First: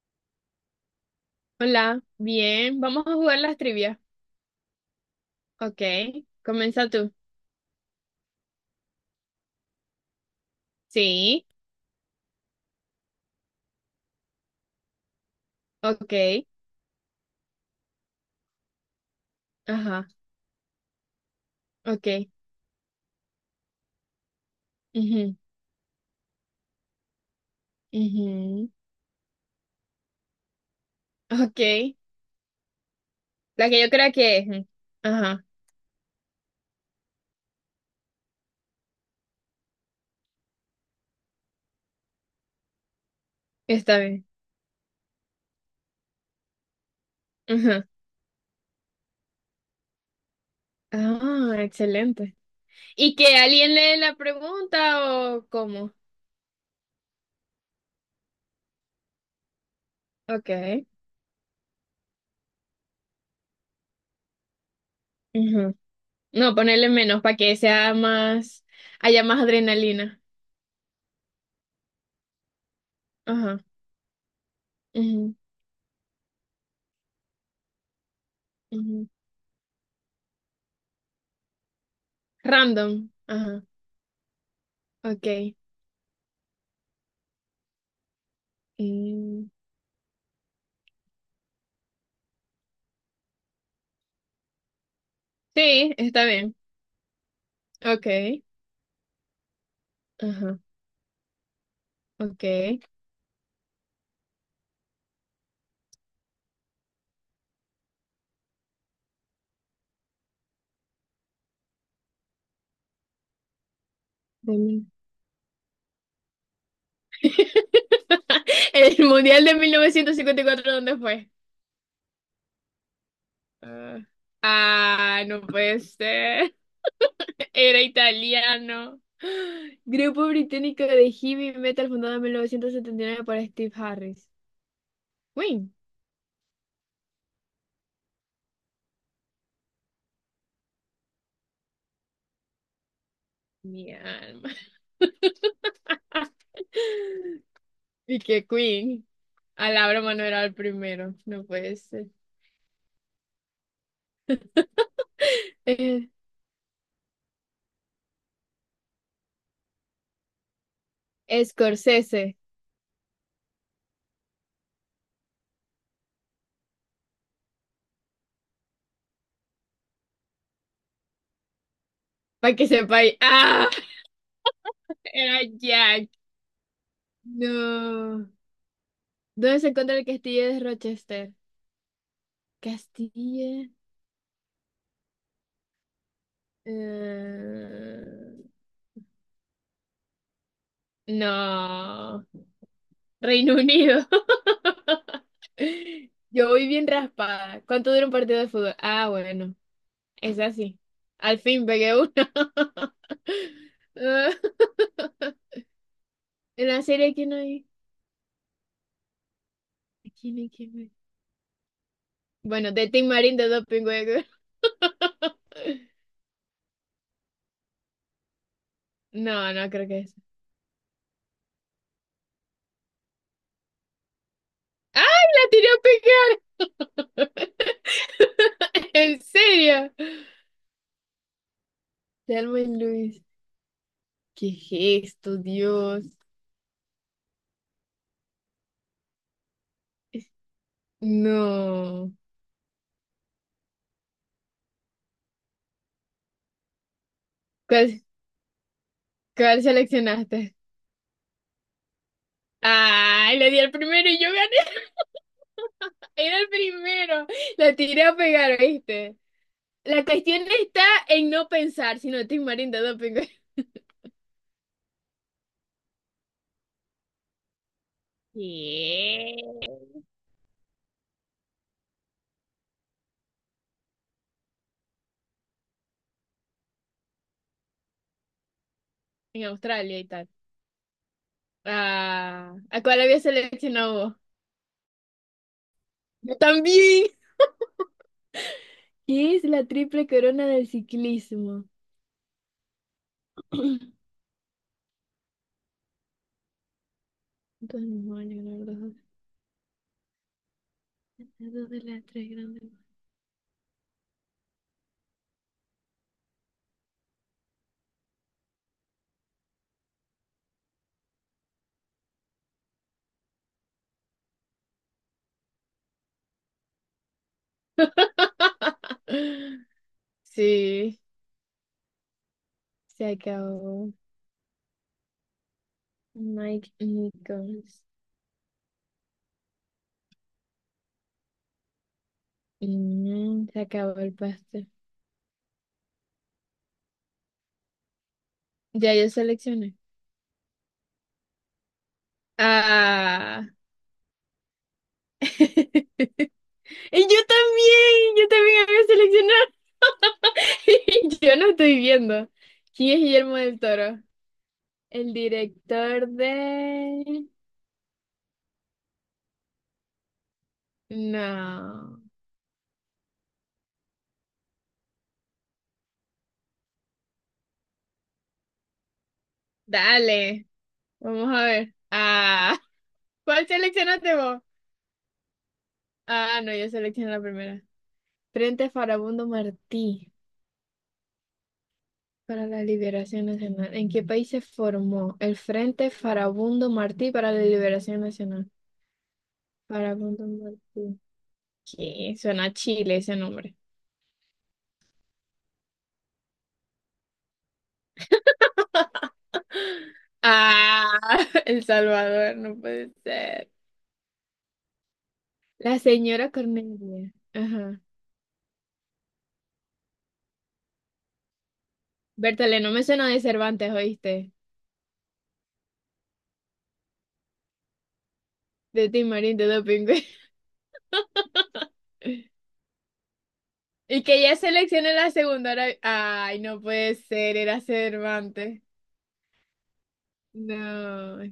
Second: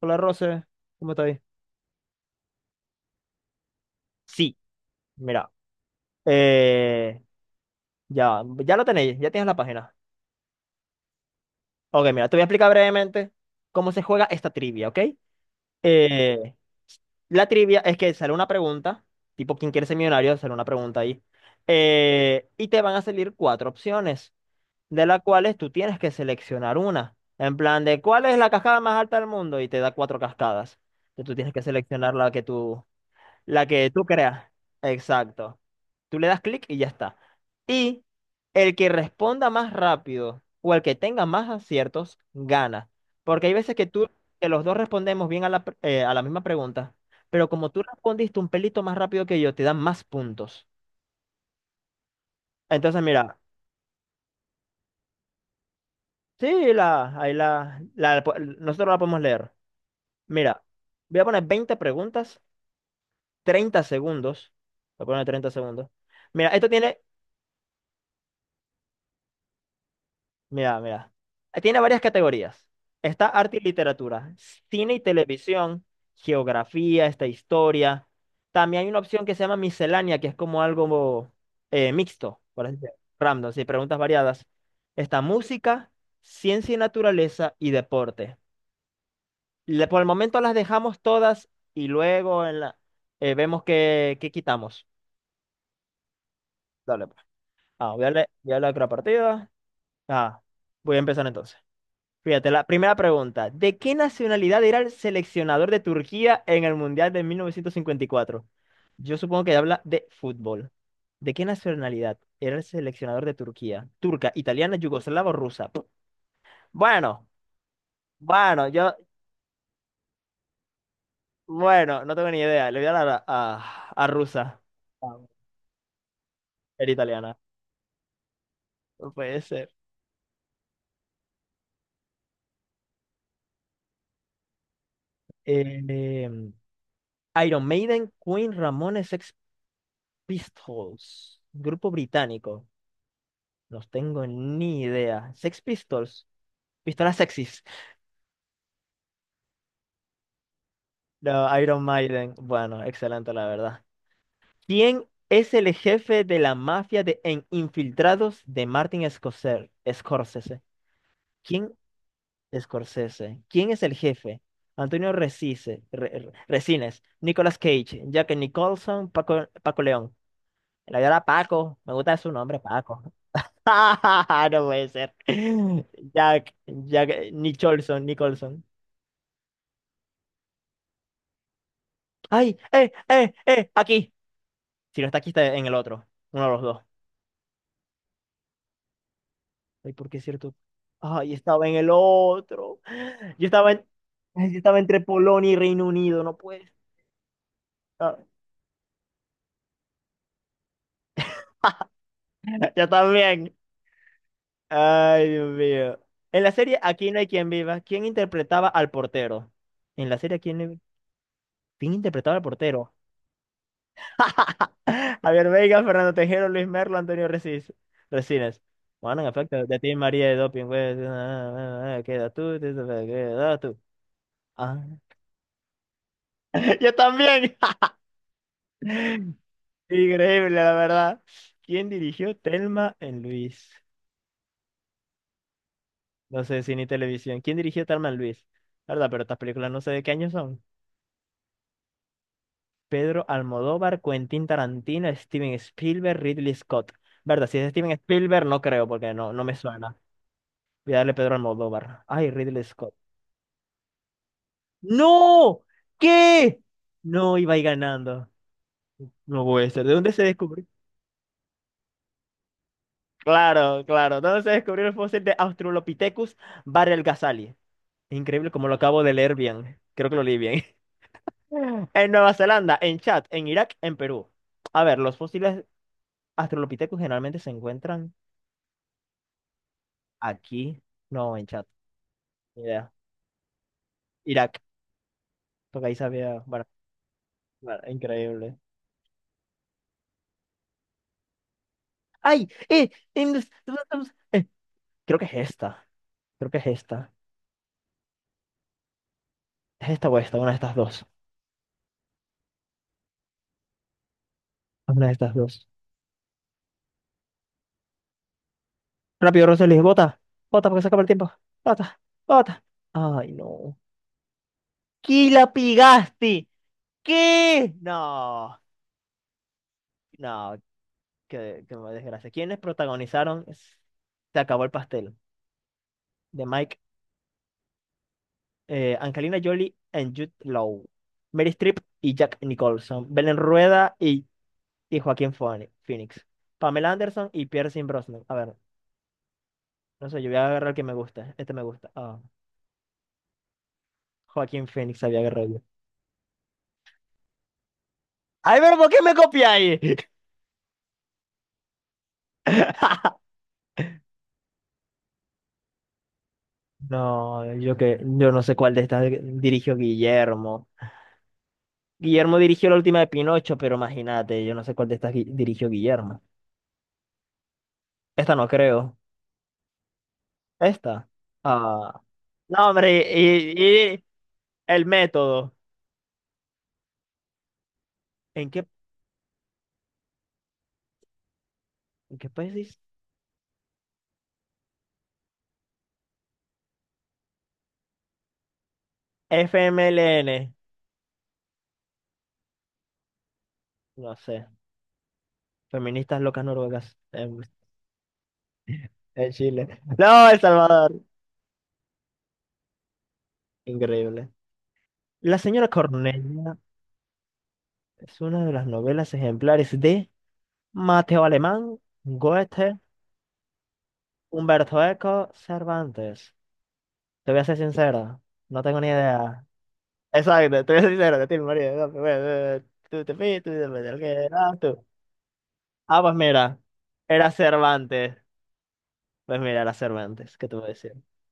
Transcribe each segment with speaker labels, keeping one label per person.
Speaker 1: Hola, Rose, ¿cómo estáis?
Speaker 2: Hola, bien, vamos a jugar las trivias.
Speaker 1: Sí, mira,
Speaker 2: Ok, comienza tú.
Speaker 1: eh, ya, ya lo tenéis, ya tienes la página.
Speaker 2: Sí,
Speaker 1: Ok, mira, te voy a explicar brevemente cómo se juega esta trivia, ¿ok?
Speaker 2: ok,
Speaker 1: Eh, la trivia es que sale una pregunta, tipo ¿quién quiere ser
Speaker 2: ajá,
Speaker 1: millonario? Sale una pregunta ahí,
Speaker 2: ok,
Speaker 1: y te van a salir cuatro opciones, de las
Speaker 2: ujú,
Speaker 1: cuales tú tienes que seleccionar una, en plan de ¿cuál es la
Speaker 2: ujú,
Speaker 1: cascada más alta del mundo? Y te da cuatro cascadas. Entonces tú tienes
Speaker 2: ok.
Speaker 1: que seleccionar la
Speaker 2: La que
Speaker 1: que
Speaker 2: yo
Speaker 1: tú
Speaker 2: creo que es.
Speaker 1: creas.
Speaker 2: Ujú, ajá,
Speaker 1: Exacto. Tú le das clic y ya está. Y el que responda más rápido o el que tenga más aciertos gana. Porque hay veces que
Speaker 2: está
Speaker 1: tú,
Speaker 2: bien.
Speaker 1: que los dos respondemos bien a a la misma pregunta, pero como tú
Speaker 2: Ajá.
Speaker 1: respondiste un pelito más rápido que yo, te dan más puntos.
Speaker 2: Ah, excelente.
Speaker 1: Entonces,
Speaker 2: ¿Y que
Speaker 1: mira,
Speaker 2: alguien lee la pregunta o cómo?
Speaker 1: sí, la, ahí la, la- nosotros la podemos leer.
Speaker 2: Ok,
Speaker 1: Mira, voy a poner 20 preguntas, 30 segundos. Voy a poner 30
Speaker 2: ujú.
Speaker 1: segundos. Mira,
Speaker 2: No,
Speaker 1: esto
Speaker 2: ponerle
Speaker 1: tiene.
Speaker 2: menos para que sea más, haya más adrenalina.
Speaker 1: Mira, mira. Tiene varias categorías. Está arte
Speaker 2: Ajá,
Speaker 1: y literatura, cine y
Speaker 2: ujú,
Speaker 1: televisión, geografía, esta historia. También hay una
Speaker 2: ujú.
Speaker 1: opción que se llama miscelánea, que es como algo mixto, por así decirlo,
Speaker 2: Random,
Speaker 1: random,
Speaker 2: ajá,
Speaker 1: sí, preguntas variadas. Está
Speaker 2: ok.
Speaker 1: música, ciencia y naturaleza y deporte.
Speaker 2: Mm,
Speaker 1: Por el momento las dejamos todas y luego en vemos qué, qué quitamos.
Speaker 2: sí, está bien.
Speaker 1: Dale, pues. Ah,
Speaker 2: Okay,
Speaker 1: voy a darle a otra partida. Ah,
Speaker 2: ajá,
Speaker 1: voy a empezar entonces. Fíjate, la
Speaker 2: okay.
Speaker 1: primera pregunta. ¿De qué nacionalidad era el seleccionador de Turquía en el Mundial de 1954? Yo supongo que habla de fútbol. ¿De qué nacionalidad era el seleccionador de Turquía? ¿Turca,
Speaker 2: De
Speaker 1: italiana,
Speaker 2: mil-
Speaker 1: yugoslava o rusa? Bueno, bueno, yo,
Speaker 2: El mundial de 1954, ¿dónde fue?
Speaker 1: bueno, no tengo ni idea. Le voy a dar
Speaker 2: Ah,
Speaker 1: a rusa. Ah,
Speaker 2: ah, no puede ser.
Speaker 1: era italiana.
Speaker 2: Era italiano.
Speaker 1: No puede ser.
Speaker 2: Grupo británico de heavy metal fundado en 1979 por Steve Harris. Queen.
Speaker 1: Eh, em, Iron Maiden, Queen, Ramones, Sex Pistols. Grupo británico. No
Speaker 2: Mi
Speaker 1: tengo
Speaker 2: alma.
Speaker 1: ni idea. Sex Pistols. Pistolas sexys.
Speaker 2: Y que Queen. A la broma no era el primero. No
Speaker 1: No,
Speaker 2: puede
Speaker 1: Iron
Speaker 2: ser.
Speaker 1: Maiden. Bueno, excelente, la verdad. ¿Quién es el
Speaker 2: Eh,
Speaker 1: jefe de la mafia de en Infiltrados de Martin Scorsese? Scorsese. ¿Quién?
Speaker 2: Scorsese.
Speaker 1: Scorsese. ¿Quién es el jefe? Antonio Resise, Resines, Nicolas Cage, Jack Nicholson, Paco, Paco León. La verdad, Paco. Me gusta su
Speaker 2: Para
Speaker 1: nombre,
Speaker 2: que sepa.
Speaker 1: Paco.
Speaker 2: ¡Ah!
Speaker 1: No puede ser.
Speaker 2: Era Jack.
Speaker 1: Jack Nicholson,
Speaker 2: No.
Speaker 1: Nicholson.
Speaker 2: ¿Dónde se encuentra el castillo de Rochester?
Speaker 1: ¡Ay! ¡Eh! ¡Eh! ¡Eh!
Speaker 2: Castillo.
Speaker 1: Aquí. Si no está aquí, está en el otro. Uno de los dos.
Speaker 2: eh,
Speaker 1: Ay, ¿por qué es cierto? Ay, estaba en el
Speaker 2: No.
Speaker 1: otro. Yo
Speaker 2: Reino
Speaker 1: estaba en...
Speaker 2: Unido.
Speaker 1: ay, yo estaba entre Polonia y Reino Unido, no
Speaker 2: Yo voy
Speaker 1: puede
Speaker 2: bien raspada. ¿Cuánto dura un
Speaker 1: ser.
Speaker 2: partido de fútbol? Ah, bueno. Es así. Al fin pegué uno.
Speaker 1: Yo también.
Speaker 2: Ah,
Speaker 1: Ay, Dios mío. En la
Speaker 2: en
Speaker 1: serie
Speaker 2: la
Speaker 1: Aquí
Speaker 2: serie,
Speaker 1: no hay
Speaker 2: ¿quién
Speaker 1: quien
Speaker 2: hay?
Speaker 1: viva, ¿quién interpretaba al portero? En la serie
Speaker 2: ¿Quién hay?
Speaker 1: Aquí no
Speaker 2: ¿Quién
Speaker 1: hay...
Speaker 2: hay?
Speaker 1: ¿Quién interpretaba al
Speaker 2: Bueno, de
Speaker 1: portero?
Speaker 2: Tim Marín de Doping Web.
Speaker 1: Javier Veiga, Fernando Tejero, Luis Merlo, Antonio Recis, Resines. Bueno, en
Speaker 2: No,
Speaker 1: efecto,
Speaker 2: no
Speaker 1: de
Speaker 2: creo
Speaker 1: ti
Speaker 2: que es.
Speaker 1: María de Doping, güey. Queda tú, queda tú. Ah.
Speaker 2: ¡Ay, la tiré
Speaker 1: Yo
Speaker 2: a
Speaker 1: también.
Speaker 2: pegar! ¿En serio?
Speaker 1: Increíble, la verdad. ¿Quién dirigió
Speaker 2: Telma y
Speaker 1: Telma en
Speaker 2: Luis.
Speaker 1: Luis?
Speaker 2: ¿Qué gesto, Dios?
Speaker 1: No sé, cine y televisión. ¿Quién dirigió Telma en Luis? La ¿verdad? Pero estas películas no sé de qué año son.
Speaker 2: No.
Speaker 1: Pedro Almodóvar, Quentin Tarantino, Steven Spielberg, Ridley Scott. ¿Verdad? Si es Steven
Speaker 2: ¿Cuál,
Speaker 1: Spielberg, no creo, porque no, no me
Speaker 2: cuál
Speaker 1: suena.
Speaker 2: seleccionaste?
Speaker 1: Voy a darle Pedro Almodóvar. Ay, Ridley Scott.
Speaker 2: ¡Ay, le di al primero y yo gané!
Speaker 1: No,
Speaker 2: Era el
Speaker 1: ¿qué?
Speaker 2: primero.
Speaker 1: No iba a ir
Speaker 2: La tiré a
Speaker 1: ganando.
Speaker 2: pegar, ¿viste?
Speaker 1: No puede ser. ¿De
Speaker 2: La
Speaker 1: dónde se
Speaker 2: cuestión
Speaker 1: descubrió?
Speaker 2: está en no pensar, si no te marinda doping.
Speaker 1: Claro, claro. ¿Dónde se descubrió el fósil de Australopithecus Barelgazali? Increíble como lo acabo de leer
Speaker 2: ¿Qué?
Speaker 1: bien. Creo que lo leí bien. En Nueva Zelanda, en Chad, en Irak, en Perú. A ver, los fósiles Australopithecus generalmente se encuentran
Speaker 2: En Australia y tal.
Speaker 1: aquí. No, en Chad.
Speaker 2: Ah,
Speaker 1: Ni
Speaker 2: ¿a
Speaker 1: idea.
Speaker 2: cuál había seleccionado vos?
Speaker 1: Irak. Porque ahí
Speaker 2: Yo
Speaker 1: sabía. Bueno,
Speaker 2: también.
Speaker 1: bueno, increíble.
Speaker 2: ¿Qué es la triple corona del ciclismo?
Speaker 1: ¡Ay! ¡Eh! Eh, creo que es esta. Creo que es esta.
Speaker 2: Dos mismos años, ganar los
Speaker 1: Es esta o esta, una de estas dos.
Speaker 2: dos de las tres grandes.
Speaker 1: Una de estas dos. Rápido, Roseli, bota. Bota porque se acaba el tiempo. Bota, bota. Ay, no. ¿Qué la pigaste? ¿Qué? No, no,
Speaker 2: Sí,
Speaker 1: qué, qué desgracia. ¿Quiénes
Speaker 2: se
Speaker 1: protagonizaron
Speaker 2: acabó.
Speaker 1: Se acabó el pastel? De
Speaker 2: Mike
Speaker 1: Mike,
Speaker 2: Nichols.
Speaker 1: Angelina Jolie and Jude Law. Mary Streep y Jack Nicholson.
Speaker 2: Mm, se acabó el pastel.
Speaker 1: Y Phoenix. Pamela Anderson y Pierce Brosnan. A ver,
Speaker 2: Ya yo seleccioné.
Speaker 1: no sé, yo voy a agarrar el que me gusta. Este me gusta. Ah.
Speaker 2: Ah.
Speaker 1: Joaquín Phoenix había agarrado.
Speaker 2: Y yo
Speaker 1: Ay,
Speaker 2: también
Speaker 1: pero
Speaker 2: había
Speaker 1: ¿por qué me
Speaker 2: seleccionado.
Speaker 1: copiáis?
Speaker 2: Yo no estoy viendo. ¿Quién es Guillermo del Toro? El director de...
Speaker 1: No, yo no sé cuál de estas dirigió Guillermo.
Speaker 2: No.
Speaker 1: Guillermo dirigió la última de Pinocho, pero imagínate, yo no sé cuál de estas dirigió Guillermo. Esta no creo.
Speaker 2: Dale.
Speaker 1: Esta.
Speaker 2: Vamos a ver.
Speaker 1: Ah.
Speaker 2: Ah,
Speaker 1: No, hombre,
Speaker 2: ¿cuál
Speaker 1: y, y
Speaker 2: seleccionaste vos?
Speaker 1: el método.
Speaker 2: Ah, no, yo seleccioné la primera.
Speaker 1: ¿En qué,
Speaker 2: Frente Farabundo Martí
Speaker 1: en qué
Speaker 2: para
Speaker 1: país
Speaker 2: la
Speaker 1: dice?
Speaker 2: Liberación Nacional. ¿En qué país se formó el Frente Farabundo Martí para la Liberación Nacional? Farabundo
Speaker 1: FMLN.
Speaker 2: Martí. ¿Qué? Suena a Chile ese nombre.
Speaker 1: No sé. Feministas locas noruegas en Chile. No, El
Speaker 2: Ah,
Speaker 1: Salvador.
Speaker 2: El Salvador, no puede ser.
Speaker 1: Increíble. La señora
Speaker 2: La señora
Speaker 1: Cornelia.
Speaker 2: Cornelia. Ajá.
Speaker 1: Es una de las novelas ejemplares de Mateo Alemán,
Speaker 2: Bertale, no
Speaker 1: Goethe,
Speaker 2: me suena de Cervantes, ¿oíste?
Speaker 1: Humberto Eco, Cervantes. Te voy a ser sincero, no tengo ni
Speaker 2: De Timarín,
Speaker 1: idea.
Speaker 2: de Dopingüe.
Speaker 1: Exacto, te voy a ser sincero, te tengo ni idea. Bueno, tú te fuiste, tú te fuiste, el
Speaker 2: Y
Speaker 1: que
Speaker 2: que ya
Speaker 1: eras tú.
Speaker 2: seleccioné la segunda. Ahora-
Speaker 1: Ah, pues
Speaker 2: ay,
Speaker 1: mira,
Speaker 2: no puede
Speaker 1: era
Speaker 2: ser, era
Speaker 1: Cervantes.
Speaker 2: Cervantes.
Speaker 1: Pues mira, era Cervantes, ¿qué te voy a decir?
Speaker 2: No.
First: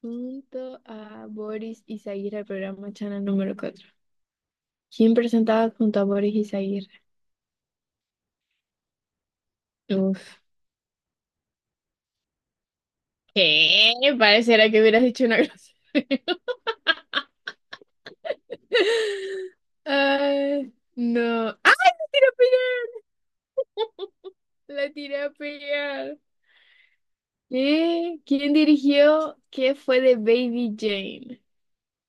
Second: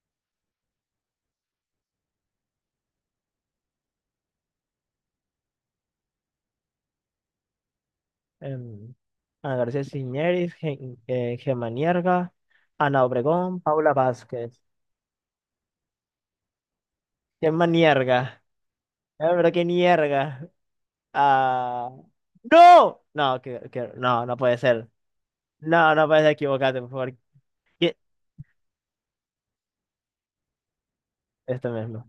Speaker 2: Junto a Boris Izaguirre, el programa Channel número cuatro. ¿Quién presentaba junto a Boris Izaguirre?
Speaker 1: Em, Ana García
Speaker 2: Uf.
Speaker 1: Ciñeris, Gemma Nierga, Ana Obregón, Paula
Speaker 2: ¿Qué?
Speaker 1: Vázquez.
Speaker 2: Pareciera que hubieras dicho una grosería.
Speaker 1: Gemma Nierga. Pero qué nierga.
Speaker 2: Ay, no.
Speaker 1: Ah,
Speaker 2: ¡Ay, la tiré a pillar!
Speaker 1: ¡no! No, no, no puede
Speaker 2: La
Speaker 1: ser.
Speaker 2: tiré a
Speaker 1: No, no
Speaker 2: pillar.
Speaker 1: puede ser equivocarte, por favor. ¿Qué?
Speaker 2: ¿Qué? ¿Quién dirigió? ¿Qué fue de Baby Jane?
Speaker 1: Esto mismo.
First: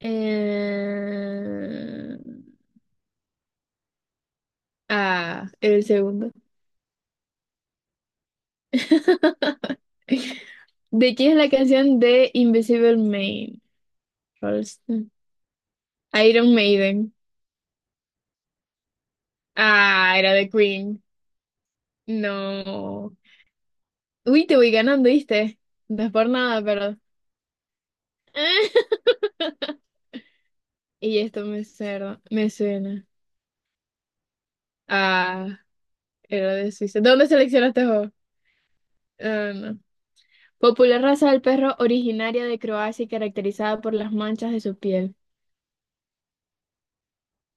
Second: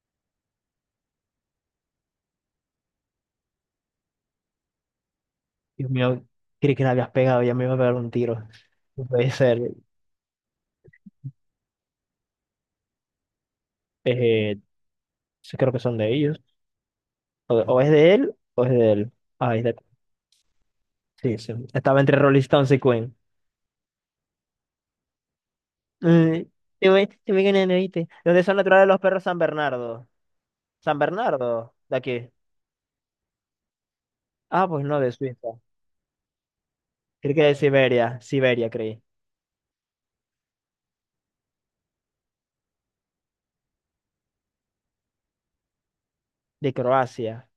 Speaker 2: Eh... Ah, era el
Speaker 1: Dios mío,
Speaker 2: segundo.
Speaker 1: creí que la habías pegado, ya me iba a pegar un tiro. No puede ser.
Speaker 2: ¿De quién es la canción de Invisible Man?
Speaker 1: Eh,
Speaker 2: Rolston.
Speaker 1: sí, creo que son de ellos.
Speaker 2: Iron Maiden.
Speaker 1: O es de él, o es de él. Ay, de-
Speaker 2: Ah, era de Queen.
Speaker 1: sí, sí. Estaba entre Rolling Stones y Queen.
Speaker 2: No. Uy, te voy ganando, ¿viste? No es por
Speaker 1: Mm,
Speaker 2: nada, pero.
Speaker 1: Te voy ganando, ¿viste? ¿Dónde son naturales los perros San Bernardo? San
Speaker 2: Y esto me
Speaker 1: Bernardo, de
Speaker 2: suena.
Speaker 1: aquí.
Speaker 2: Me suena.
Speaker 1: Ah, pues no, de Suiza.
Speaker 2: Ah, era de Suiza. ¿De dónde
Speaker 1: Creí que de
Speaker 2: seleccionaste vos?
Speaker 1: Siberia, Siberia, creí.
Speaker 2: Ah, no. Popular raza del perro originaria de Croacia y caracterizada por las manchas de su piel.
Speaker 1: De Croacia.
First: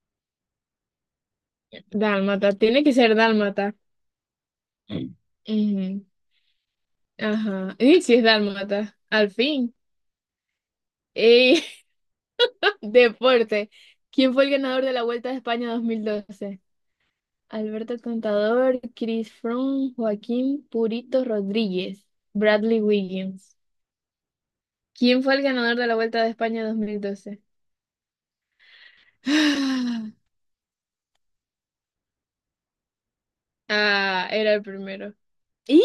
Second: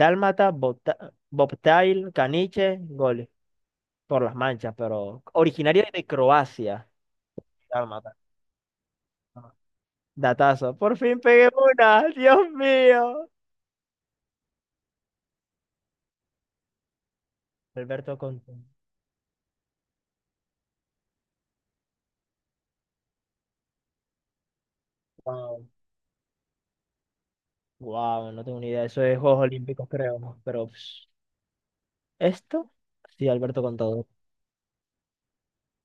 Speaker 1: Dálmata, bobtail,
Speaker 2: Dálmata.
Speaker 1: caniche,
Speaker 2: Tiene que ser
Speaker 1: gole,
Speaker 2: dálmata.
Speaker 1: por las manchas, pero originario
Speaker 2: Ujú.
Speaker 1: de Croacia.
Speaker 2: Ajá. Y si
Speaker 1: Dálmata.
Speaker 2: es dálmata, al
Speaker 1: Ajá.
Speaker 2: fin.
Speaker 1: Datazo. Por fin pegué
Speaker 2: Eh,
Speaker 1: una. Dios mío.
Speaker 2: deporte. ¿Quién fue el ganador de la Vuelta de España 2012? Alberto
Speaker 1: Alberto Conte.
Speaker 2: Contador, Chris Froome, Joaquín Purito Rodríguez, Bradley Wiggins. ¿Quién fue el
Speaker 1: Wow.
Speaker 2: ganador de la Vuelta de España 2012?
Speaker 1: Wow, no tengo ni idea. Eso es Juegos Olímpicos, creo. ¿No? Pero pss, esto, sí, Alberto con todo.
Speaker 2: Ah, era el primero. ¡Y le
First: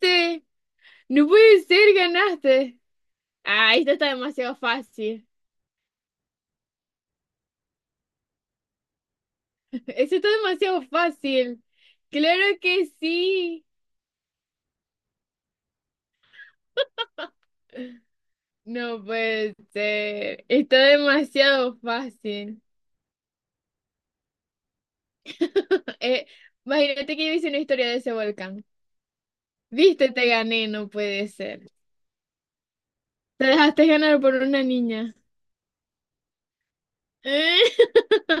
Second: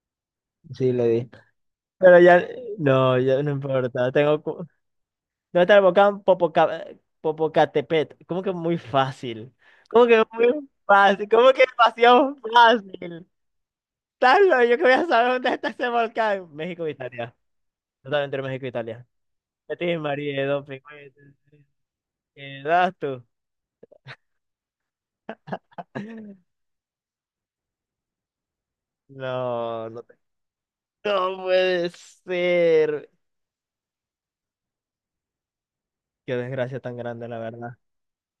Speaker 2: diste!
Speaker 1: Sí, le
Speaker 2: No
Speaker 1: di.
Speaker 2: puede ser,
Speaker 1: Pero ya,
Speaker 2: ganaste.
Speaker 1: no, ya no
Speaker 2: Ah, esto está
Speaker 1: importa. Tengo,
Speaker 2: demasiado
Speaker 1: cu-
Speaker 2: fácil.
Speaker 1: ¿dónde está el volcán Popocatépetl? ¿Cómo que muy fácil? ¿Cómo
Speaker 2: Eso
Speaker 1: que
Speaker 2: está
Speaker 1: muy
Speaker 2: demasiado
Speaker 1: fácil? ¿Cómo
Speaker 2: fácil.
Speaker 1: que demasiado
Speaker 2: Claro que
Speaker 1: fácil?
Speaker 2: sí.
Speaker 1: Carlos, yo que voy a saber dónde está ese volcán. México e Italia. Totalmente entre México e
Speaker 2: No
Speaker 1: Italia.
Speaker 2: puede
Speaker 1: Betis,
Speaker 2: ser.
Speaker 1: María, Don
Speaker 2: Está
Speaker 1: pingüe.
Speaker 2: demasiado
Speaker 1: ¿Qué
Speaker 2: fácil.
Speaker 1: das tú?
Speaker 2: Eh, imagínate que yo hice una historia de ese volcán.
Speaker 1: No, no,
Speaker 2: Viste, te gané, no puede
Speaker 1: no
Speaker 2: ser.
Speaker 1: puede ser.
Speaker 2: Te dejaste ganar por una niña.
Speaker 1: Qué desgracia tan grande, la verdad.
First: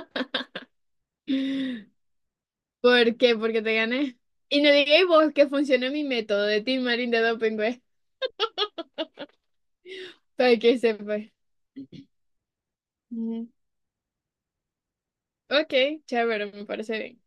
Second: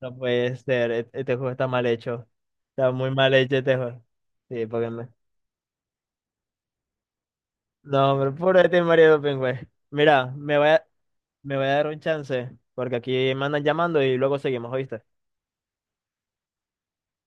Speaker 1: No puede ser. Este juego está mal hecho. Está muy
Speaker 2: ¿Por
Speaker 1: mal
Speaker 2: qué?
Speaker 1: hecho
Speaker 2: Porque te
Speaker 1: este juego.
Speaker 2: gané. Y
Speaker 1: Sí,
Speaker 2: no
Speaker 1: porque
Speaker 2: digáis
Speaker 1: me...
Speaker 2: vos que funcionó mi método de Team Marín de Dopingüe,
Speaker 1: No, hombre, puro Betis, María, Don Pingüe. Mira,
Speaker 2: para que sepas.
Speaker 1: me voy a dar un chance. Porque aquí me
Speaker 2: Ujú.
Speaker 1: andan llamando y luego seguimos, ¿oíste?
Speaker 2: Ok, chévere, me parece bien.